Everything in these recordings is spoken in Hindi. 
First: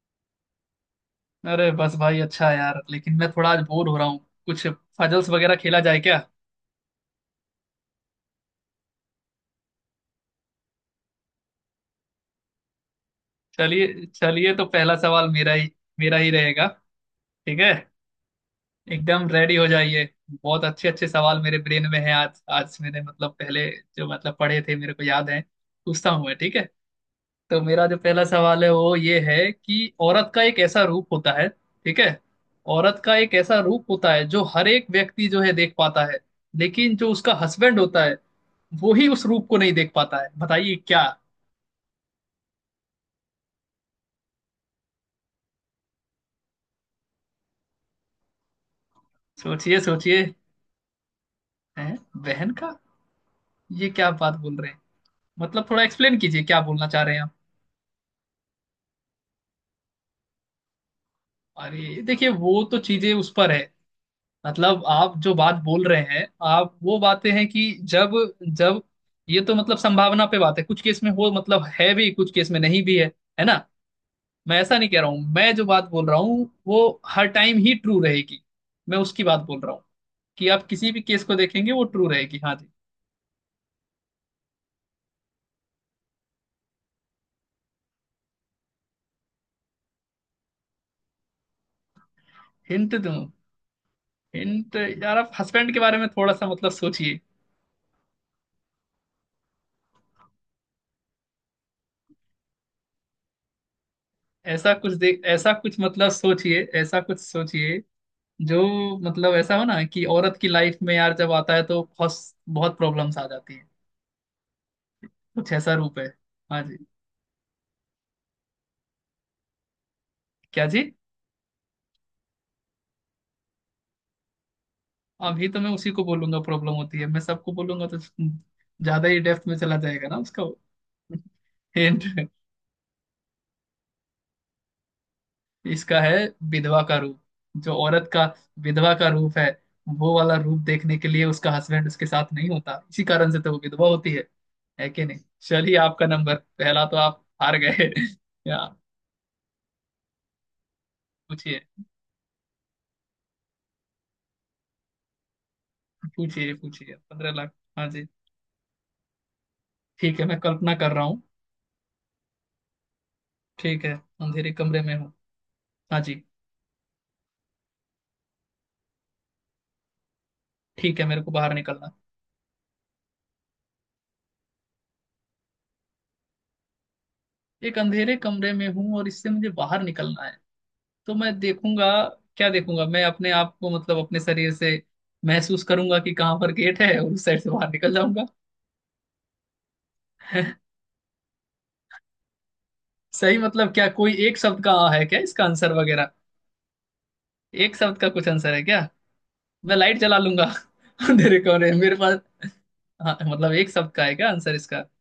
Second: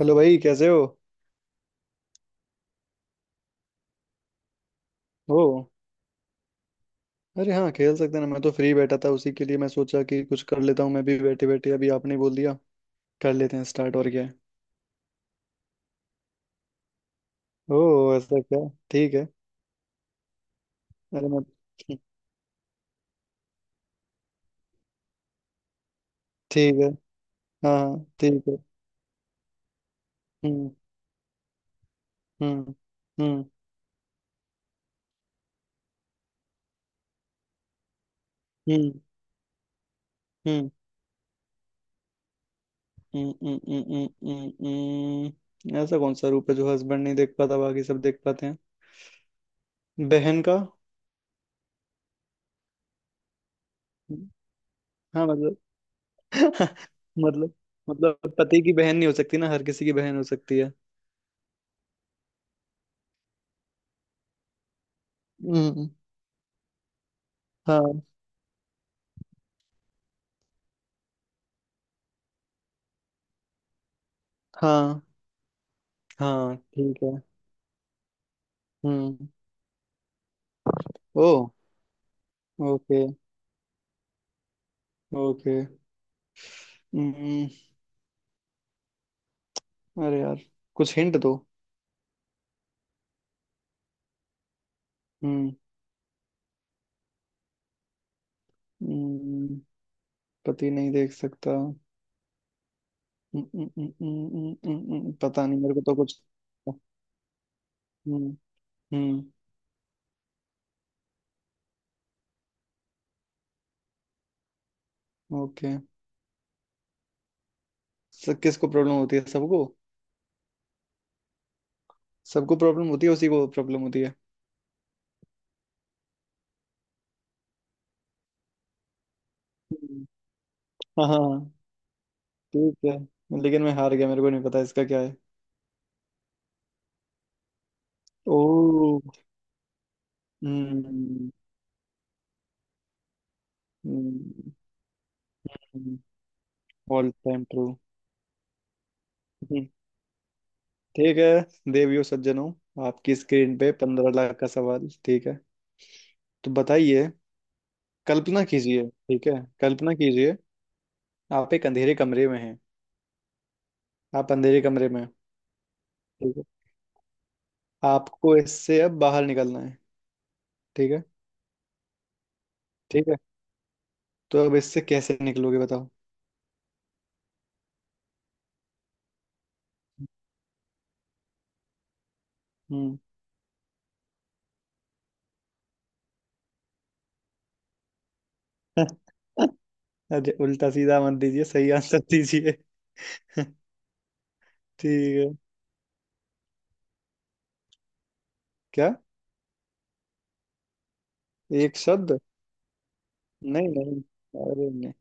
हेलो भाई, कैसे हो? अरे बस भाई, अच्छा है यार। लेकिन मैं थोड़ा आज बोर हो रहा हूँ। कुछ पजल्स ओ, वगैरह खेला जाए क्या? अरे हाँ, खेल सकते हैं ना। मैं तो फ्री बैठा था, उसी के लिए मैं सोचा कि कुछ कर लेता हूँ मैं भी बैठे बैठे, अभी आपने बोल दिया। कर लेते हैं स्टार्ट, चलिए और क्या है। चलिए, तो पहला सवाल मेरा ही रहेगा, ठीक है? ओ, ऐसा क्या? ठीक है। एकदम रेडी हो जाइए। बहुत अच्छे अच्छे अरे सवाल मैं मेरे ब्रेन में हैं। आज आज मैंने, मतलब, पहले जो, मतलब, पढ़े थे मेरे को याद है। पूछता हूँ मैं, ठीक है? ठीक है। तो हाँ मेरा जो हाँ, पहला ठीक है। सवाल है वो ये है कि औरत का एक हम्म, ऐसा रूप होता है, ठीक है। हम्म, औरत का एक हम्म, ऐसा रूप होता है जो हर एक व्यक्ति, जो है, देख पाता है। लेकिन जो उसका हस्बैंड होता है वो हम्म, ही उस रूप को नहीं देख पाता है। हम्म, बताइए क्या। हम्म, हम्म, हम्म, हम्म, हम्म, ऐसा कौन सा रूप है जो हस्बैंड नहीं देख पाता, बाकी सब देख पाते हैं? सोचिए सोचिए। बहन का। हैं? बहन का? ये क्या बात बोल रहे हैं। हाँ, मतलब मतलब, थोड़ा एक्सप्लेन कीजिए क्या बोलना चाह रहे हैं आप। मतलब मतलब पति की बहन नहीं हो सकती ना, हर किसी की बहन हो सकती है। अरे देखिए, वो तो चीजें उस पर है। मतलब, आप जो बात बोल हम्म, रहे हैं, आप वो बातें हैं कि हाँ जब जब ये तो, मतलब, संभावना पे बात है। कुछ केस में हो, मतलब, है भी, कुछ केस में नहीं भी है ना? मैं ऐसा नहीं हाँ कह रहा हूँ। मैं जो बात बोल रहा हूँ हाँ, वो ठीक है। हर टाइम ही ट्रू रहेगी। मैं उसकी हम्म। बात बोल रहा हूँ कि आप किसी भी केस ओ, को देखेंगे वो ट्रू रहेगी। हाँ जी। Okay, okay. हम्म, अरे यार, कुछ हिंट दो। हिंट दूँ? हिंट? यार, आप हम्म, हस्बैंड के बारे में थोड़ा सा, मतलब, सोचिए। हम्म, पति नहीं देख सकता। पता ऐसा नहीं, मेरे कुछ, को तो मतलब, कुछ। सोचिए, ऐसा कुछ सोचिए हम्म, जो, हम्म, मतलब, ऐसा हो ना कि औरत की लाइफ में यार जब आता है तो बहुत बहुत प्रॉब्लम्स आ जाती हैं। कुछ ऐसा ओके। रूप है। हाँ जी। सब किसको प्रॉब्लम होती है? सबको। क्या जी? सबको प्रॉब्लम होती है, उसी को प्रॉब्लम होती है। अभी तो मैं उसी को बोलूंगा प्रॉब्लम होती है। मैं सबको बोलूंगा तो ज्यादा ही डेप्थ में चला हम्म, जाएगा ना उसका। हाँ हाँ, हिंट ठीक है। लेकिन मैं हार गया, मेरे को नहीं पता इसका क्या है। इसका है विधवा का रूप। जो औरत का विधवा ओ, का रूप है, वो वाला रूप देखने के लिए हम्म, उसका हस्बैंड उसके साथ नहीं होता, इसी कारण से तो वो विधवा होती है। है कि नहीं? चलिए, आपका नंबर पहला तो ऑल आप टाइम हार ट्रू। गए या। हम्म, ठीक पूछिए है देवियों सज्जनों, आपकी स्क्रीन पे 15 लाख का सवाल, ठीक है? तो पूछिए पूछिए बताइए। 15 लाख, हाँ जी। कल्पना कीजिए, ठीक है? कल्पना ठीक है, कीजिए। मैं कल्पना कर रहा हूँ। आप एक अंधेरे कमरे में हैं। ठीक है, आप अंधेरे अंधेरे कमरे कमरे में में हैं, हूँ। हाँ जी। ठीक है। आपको इससे अब बाहर निकलना है, ठीक ठीक है। है, मेरे को बाहर निकलना। ठीक है, तो अब इससे कैसे निकलोगे, बताओ? एक अंधेरे कमरे में हूँ और इससे मुझे बाहर निकलना है, तो मैं देखूंगा। क्या देखूंगा? हम्म। मैं अपने आप को, मतलब, अपने शरीर से महसूस करूंगा कि कहाँ पर गेट है, और उस साइड से बाहर निकल जाऊंगा। अरे, उल्टा सीधा मत दीजिए, सही आंसर दीजिए। सही, मतलब, क्या कोई एक शब्द का आ है ठीक क्या है, इसका आंसर वगैरह? एक शब्द का कुछ आंसर है क्या? क्या मैं लाइट जला लूंगा अंधेरे कमरे एक में मेरे शब्द? पास। हाँ, मतलब, नहीं एक शब्द नहीं, का है क्या आंसर अरे इसका? नहीं,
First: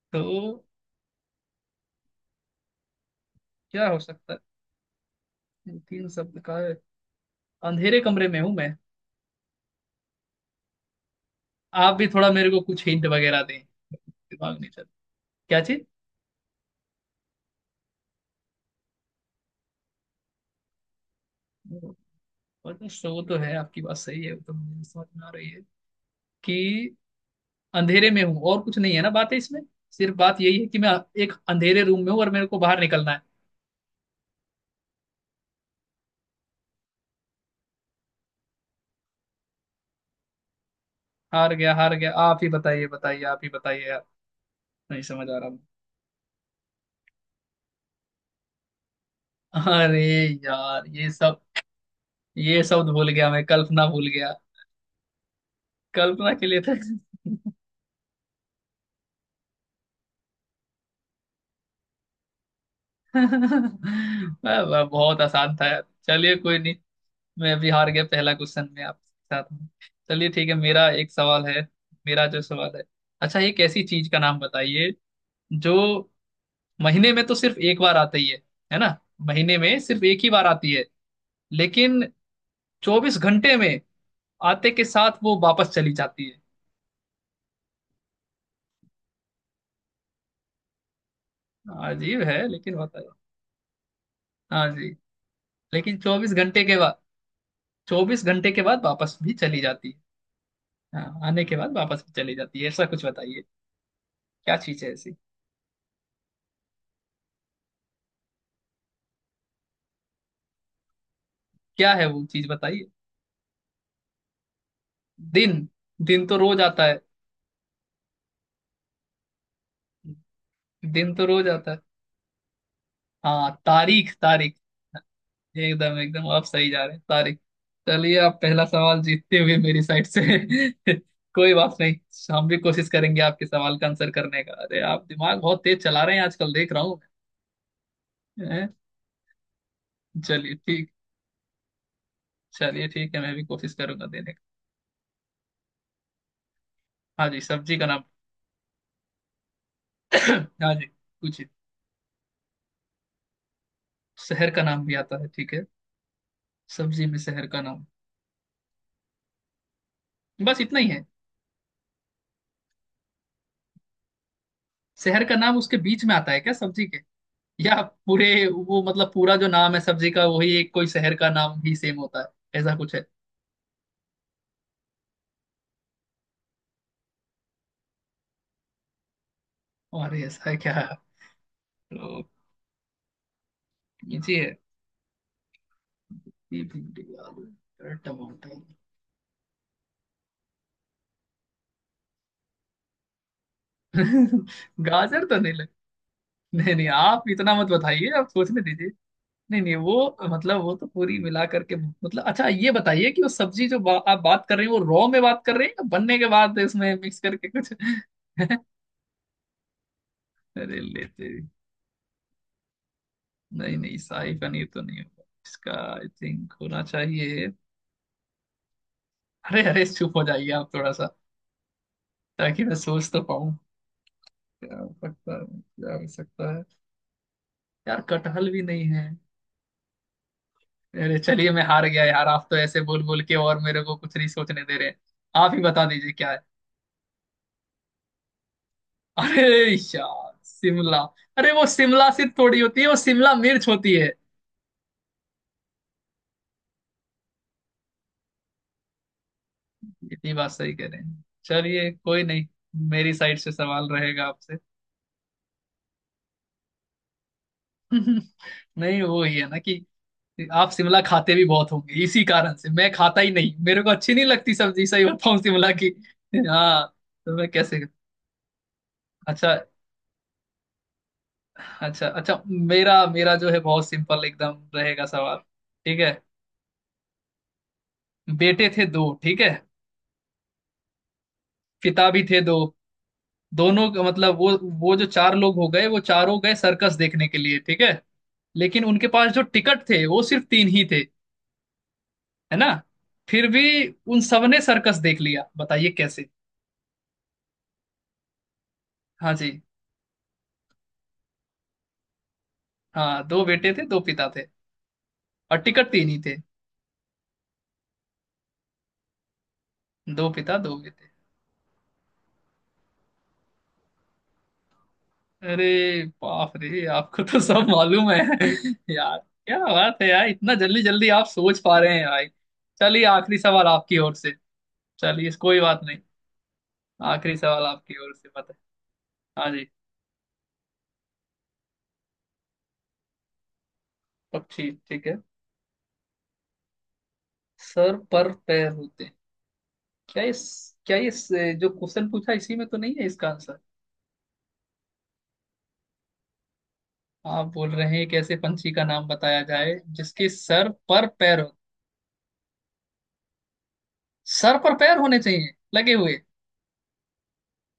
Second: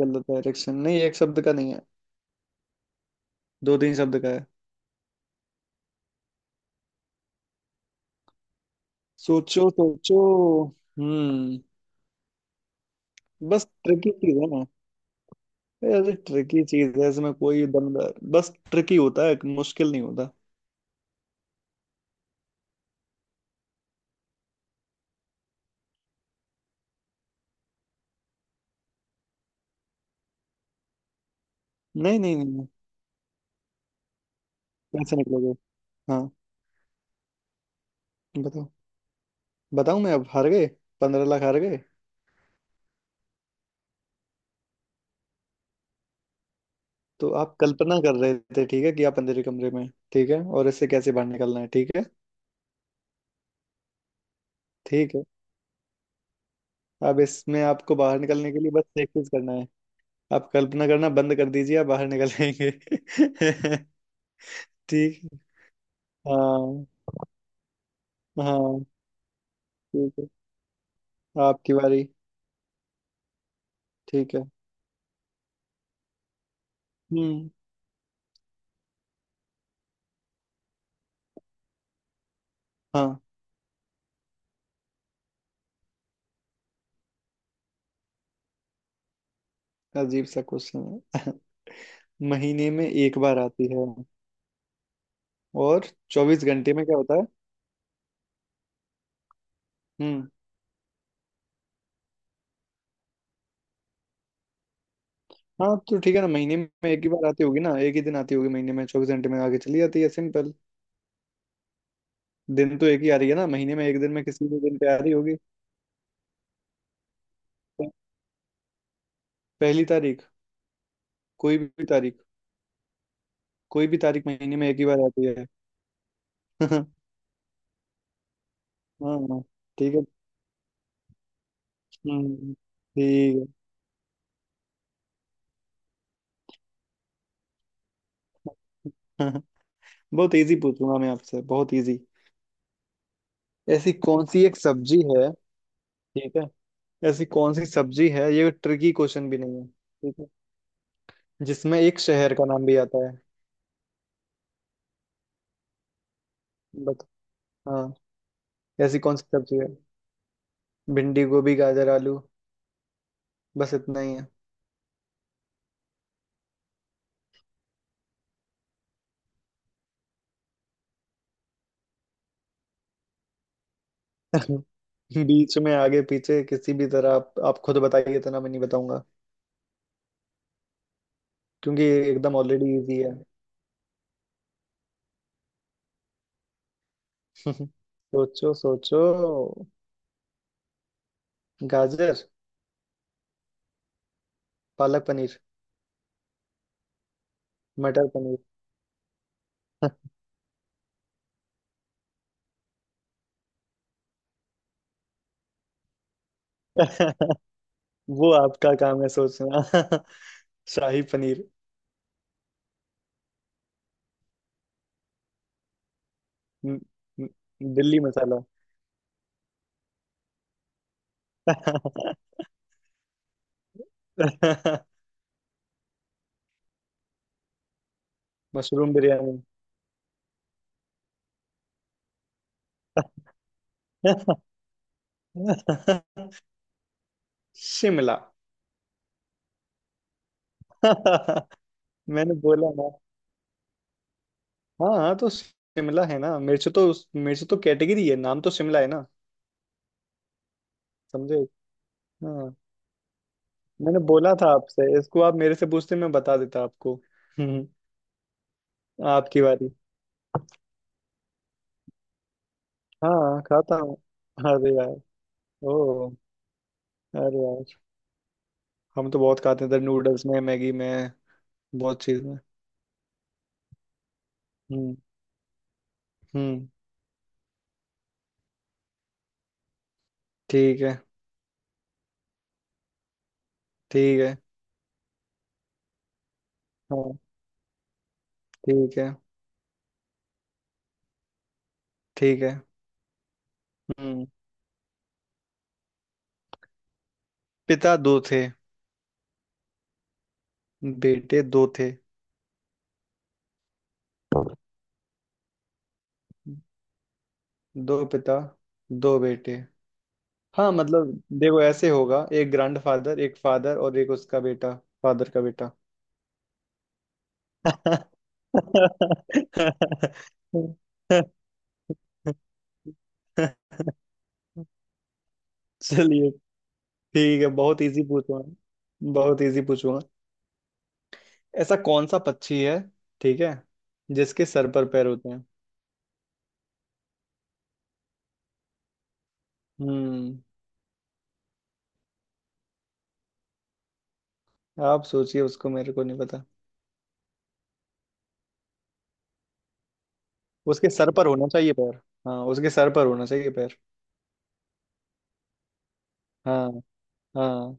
गलत तो डायरेक्शन नहीं, एक शब्द का नहीं है। दो क्या तीन हो शब्द का सकता है। है? तीन शब्द का है। अंधेरे कमरे में हूं मैं। सोचो सोचो। हम्म, आप भी थोड़ा मेरे को कुछ हिंट वगैरह दें। बस ट्रिकी चीज है दिमाग ना। नहीं चल। क्या चीज? ऐसे ट्रिकी चीज है, इसमें कोई दमदार, बस ट्रिकी होता है, मुश्किल नहीं होता। वो वो तो शो तो है, आपकी बात सही है, वो तो मुझे समझ में आ रही है कि अंधेरे में हूँ और कुछ नहीं है ना बात है इसमें। सिर्फ बात यही है कि मैं एक अंधेरे रूम में नहीं हूँ और नहीं नहीं मेरे को नहीं, बाहर निकलना है। कैसे निकलोगे? हाँ, बताओ। बताऊं मैं? अब हार गए, 15 लाख हार हार गया गए। हार गया आप ही बताइए, बताइए, आप ही बताइए यार, नहीं समझ आ रहा। तो आप कल्पना कर रहे थे, ठीक है, कि आप अंधेरे मैं, कमरे में हैं, अरे ठीक है, और यार, इससे ये कैसे बाहर सब निकलना है, ठीक है? ये सब भूल गया। मैं कल्पना भूल गया। ठीक है, कल्पना के लिए था। अब इसमें आपको बाहर निकलने के लिए बस एक चीज करना है। आप कल्पना करना बंद कर दीजिए, आप बाहर निकल आएंगे। वाह, वाह, बहुत ठीक। आसान था यार। चलिए, कोई नहीं। हाँ मैं भी हार गया पहला क्वेश्चन में हाँ, आपके साथ में। ठीक है, चलिए ठीक है, मेरा एक सवाल है। आपकी बारी। मेरा जो सवाल है, अच्छा, एक ऐसी चीज का ठीक नाम है। बताइए जो महीने में तो हम्म, सिर्फ एक बार आती है ना? महीने में सिर्फ एक ही बार आती है लेकिन चौबीस हाँ, घंटे में आते के साथ वो वापस चली जाती है। अजीब सा क्वेश्चन है। अजीब है महीने लेकिन में होता है। एक बार आती है हाँ जी। और लेकिन चौबीस चौबीस घंटे घंटे के में क्या बाद, होता है? 24 घंटे के बाद वापस भी चली जाती है। हम्म, हाँ, आने के बाद वापस भी चली जाती है। ऐसा कुछ बताइए क्या चीज है ऐसी। हाँ तो ठीक है ना, महीने में एक ही बार आती होगी ना, एक ही दिन आती होगी महीने में, 24 घंटे में आगे चली जाती है। सिंपल। क्या है वो चीज, दिन तो बताइए। एक ही आ रही है ना महीने में, एक दिन में, किसी भी दिन पे आ रही होगी। दिन दिन तो रोज आता है। पहली तारीख, दिन तो रोज कोई आता है। भी तारीख। हाँ, कोई भी तारीख तारीख तारीख। महीने में एक ही बार आती है। एकदम एकदम आप सही जा रहे हैं, तारिक। चलिए, आप पहला सवाल जीतते हाँ, हुए मेरी ठीक है। साइड से। कोई बात नहीं, हम हम्म, भी कोशिश करेंगे आपके ठीक सवाल का आंसर करने का। अरे, आप दिमाग बहुत तेज चला रहे हैं आजकल, देख रहा हूँ मैं। हैं? है। बहुत चलिए इजी ठीक पूछूंगा मैं आपसे, बहुत इजी। चलिए ठीक है, मैं भी कोशिश ऐसी करूंगा कौन देने का। सी एक सब्जी है, ठीक है? ऐसी हाँ जी, कौन सी सब्जी का नाम। सब्जी है, ये ट्रिकी क्वेश्चन भी नहीं है, ठीक है, हाँ जी पूछिए। जिसमें एक शहर का नाम भी आता है? शहर का नाम भी आता है, ठीक है। बट सब्जी में शहर का हाँ, नाम। ऐसी कौन सी सब्जी है? बस इतना ही है? भिंडी, गोभी, गाजर, आलू। बस इतना ही है। शहर का नाम उसके बीच में आता है क्या सब्जी के, या पूरे वो, मतलब, पूरा जो नाम है सब्जी का वही एक कोई शहर का नाम ही सेम होता है, ऐसा कुछ है? बीच में आगे पीछे किसी भी तरह, आप खुद बताइए तो ना, मैं नहीं बताऊंगा, और ऐसा क्या है? क्योंकि ये तो एकदम ऑलरेडी इजी है। कीजिए। भी, भिंडी, आलू और सोचो टमाटर। सोचो। गाजर, पालक गाजर तो पनीर, नहीं लग। नहीं नहीं, आप इतना मत मटर बताइए, आप पनीर। सोचने दीजिए। नहीं नहीं, वो, मतलब, वो तो पूरी मिला करके, मतलब, अच्छा, ये बताइए कि वो सब्जी जो आप बात कर रहे हैं, वो रॉ में बात कर रहे हैं या बनने के बाद इसमें मिक्स करके कुछ। वो आपका काम है सोचना। अरे शाही लेते। पनीर, नहीं नहीं, शाही पनीर तो नहीं होगा इसका, आई थिंक न- होना चाहिए। न- दिल्ली मसाला। अरे अरे, चुप हो जाइए आप थोड़ा सा, ताकि मैं सोच तो पाऊँ क्या हो सकता है, क्या हो सकता है। यार कटहल भी नहीं मशरूम है। बिरयानी। अरे चलिए, मैं हार गया यार, आप तो ऐसे बोल बोल के और मेरे को कुछ नहीं सोचने दे रहे। आप ही बता दीजिए क्या है। शिमला। अरे यार शिमला। अरे, वो शिमला मैंने सिर्फ थोड़ी बोला होती है, ना। वो शिमला मिर्च होती है। हाँ हाँ, तो शिमला है ना, मिर्च तो। मिर्च तो कैटेगरी है, नाम तो शिमला है ना। इतनी बात सही कह रहे हैं, समझे? चलिए कोई नहीं। हाँ, मेरी साइड से सवाल मैंने रहेगा बोला था आपसे। आपसे, इसको आप मेरे से पूछते मैं बता देता आपको। हम्म, नहीं, वो ही आपकी है ना बारी। कि आप शिमला खाते भी बहुत होंगे इसी कारण से। मैं खाता ही हाँ, नहीं, खाता मेरे को हूँ। अच्छी नहीं लगती अरे सब्जी, यार। सही बताऊं, शिमला की। ओ, हाँ, तो अरे मैं यार, कैसे। हम तो बहुत अच्छा खाते हैं, इधर नूडल्स में, मैगी में, बहुत अच्छा चीज में। अच्छा, मेरा मेरा जो है बहुत सिंपल एकदम हम्म, रहेगा सवाल, ठीक है। हम्म, बेटे थे दो, ठीक है। ठीक है, पिता भी थे दो। दोनों का ठीक है। मतलब वो जो चार लोग हो गए, वो चारों गए सर्कस हाँ, देखने के लिए, ठीक है। लेकिन ठीक उनके है। पास जो टिकट थे वो सिर्फ तीन ही थे, ठीक है है। ना? फिर भी उन हम्म, सबने सर्कस देख लिया, बताइए कैसे। पिता दो थे, हाँ जी। बेटे दो थे। हाँ, दो बेटे थे, दो पिता थे और टिकट तीन ही थे। दो पिता, दो बेटे। दो पिता, हाँ दो बेटे। मतलब देखो, ऐसे होगा, एक ग्रैंडफादर, एक फादर और एक उसका बेटा। फादर का अरे बेटा। बाप रे, आपको तो सब मालूम है। यार क्या बात है यार, इतना जल्दी जल्दी आप सोच पा रहे हैं भाई। चलिए, आखिरी सवाल आपकी ओर से। चलिए कोई बात नहीं, चलिए, आखिरी ठीक है, सवाल बहुत आपकी इजी ओर से पूछूंगा, बताए। बहुत हाँ इजी जी। पूछूंगा। ऐसा कौन सा पक्षी है, ठीक है, जिसके पक्षी, सर पर ठीक पैर है, होते हैं? सर पर पैर होते हैं। क्या हम्म। इस क्या इस जो क्वेश्चन पूछा, इसी में तो नहीं है इसका आंसर? आप सोचिए उसको, मेरे को नहीं पता। आप बोल रहे हैं एक ऐसे पंछी का नाम बताया जाए जिसके सर उसके पर सर पर पैर होना हो, चाहिए पैर। हाँ, उसके सर पर होना चाहिए पैर। सर पर पैर होने चाहिए लगे हुए। हाँ हाँ।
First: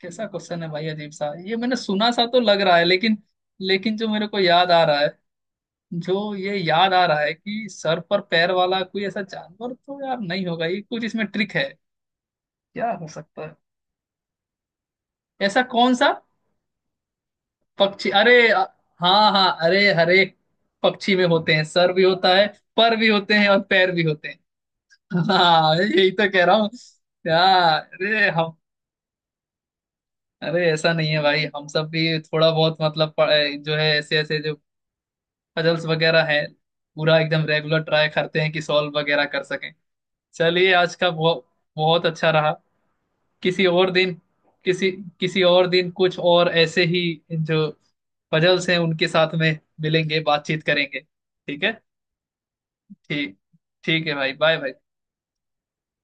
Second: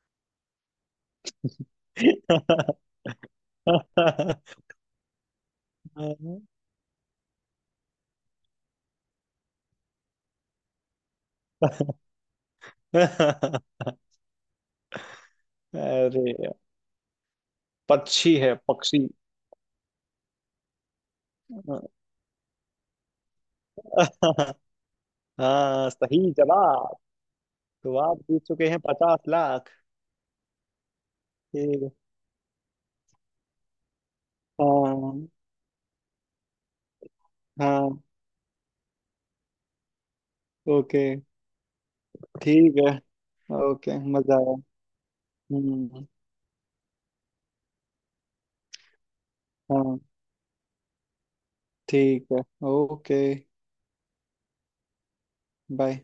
कैसा क्वेश्चन है भाई, अजीब सा। ये मैंने सुना सा तो लग रहा है लेकिन, लेकिन जो मेरे को याद आ रहा है, जो ये याद आ रहा है कि सर पर पैर वाला कोई ऐसा जानवर तो यार नहीं होगा, ये कुछ इसमें ट्रिक है। क्या हो सकता है? ऐसा कौन सा अरे यार, पक्षी, पक्षी है पक्षी। हाँ हाँ, अरे, हर एक पक्षी में होते हैं, सर भी होता है, पर भी होते हैं और पैर भी होते हैं। हाँ, हाँ, यही तो सही कह रहा हूँ जवाब। यार। तो आप अरे जीत हम, चुके हैं 50 लाख। अरे ऐसा नहीं है भाई, हम ठीक सब है। भी थोड़ा बहुत, मतलब, जो है, ऐसे ऐसे जो हाँ पजल्स वगैरह है, पूरा एकदम रेगुलर हाँ, ट्राई करते हैं कि सॉल्व वगैरह कर सकें। चलिए, आज ओके। का बहुत बहुत अच्छा रहा। ठीक है। किसी और ओके, दिन, मजा आया। किसी किसी और दिन हम्म, कुछ और ऐसे ही जो पजल्स हैं उनके साथ में हाँ, मिलेंगे, बातचीत करेंगे, ठीक है? ठीक है। ओके। ठीक ठीक है भाई, बाय भाई। बाय।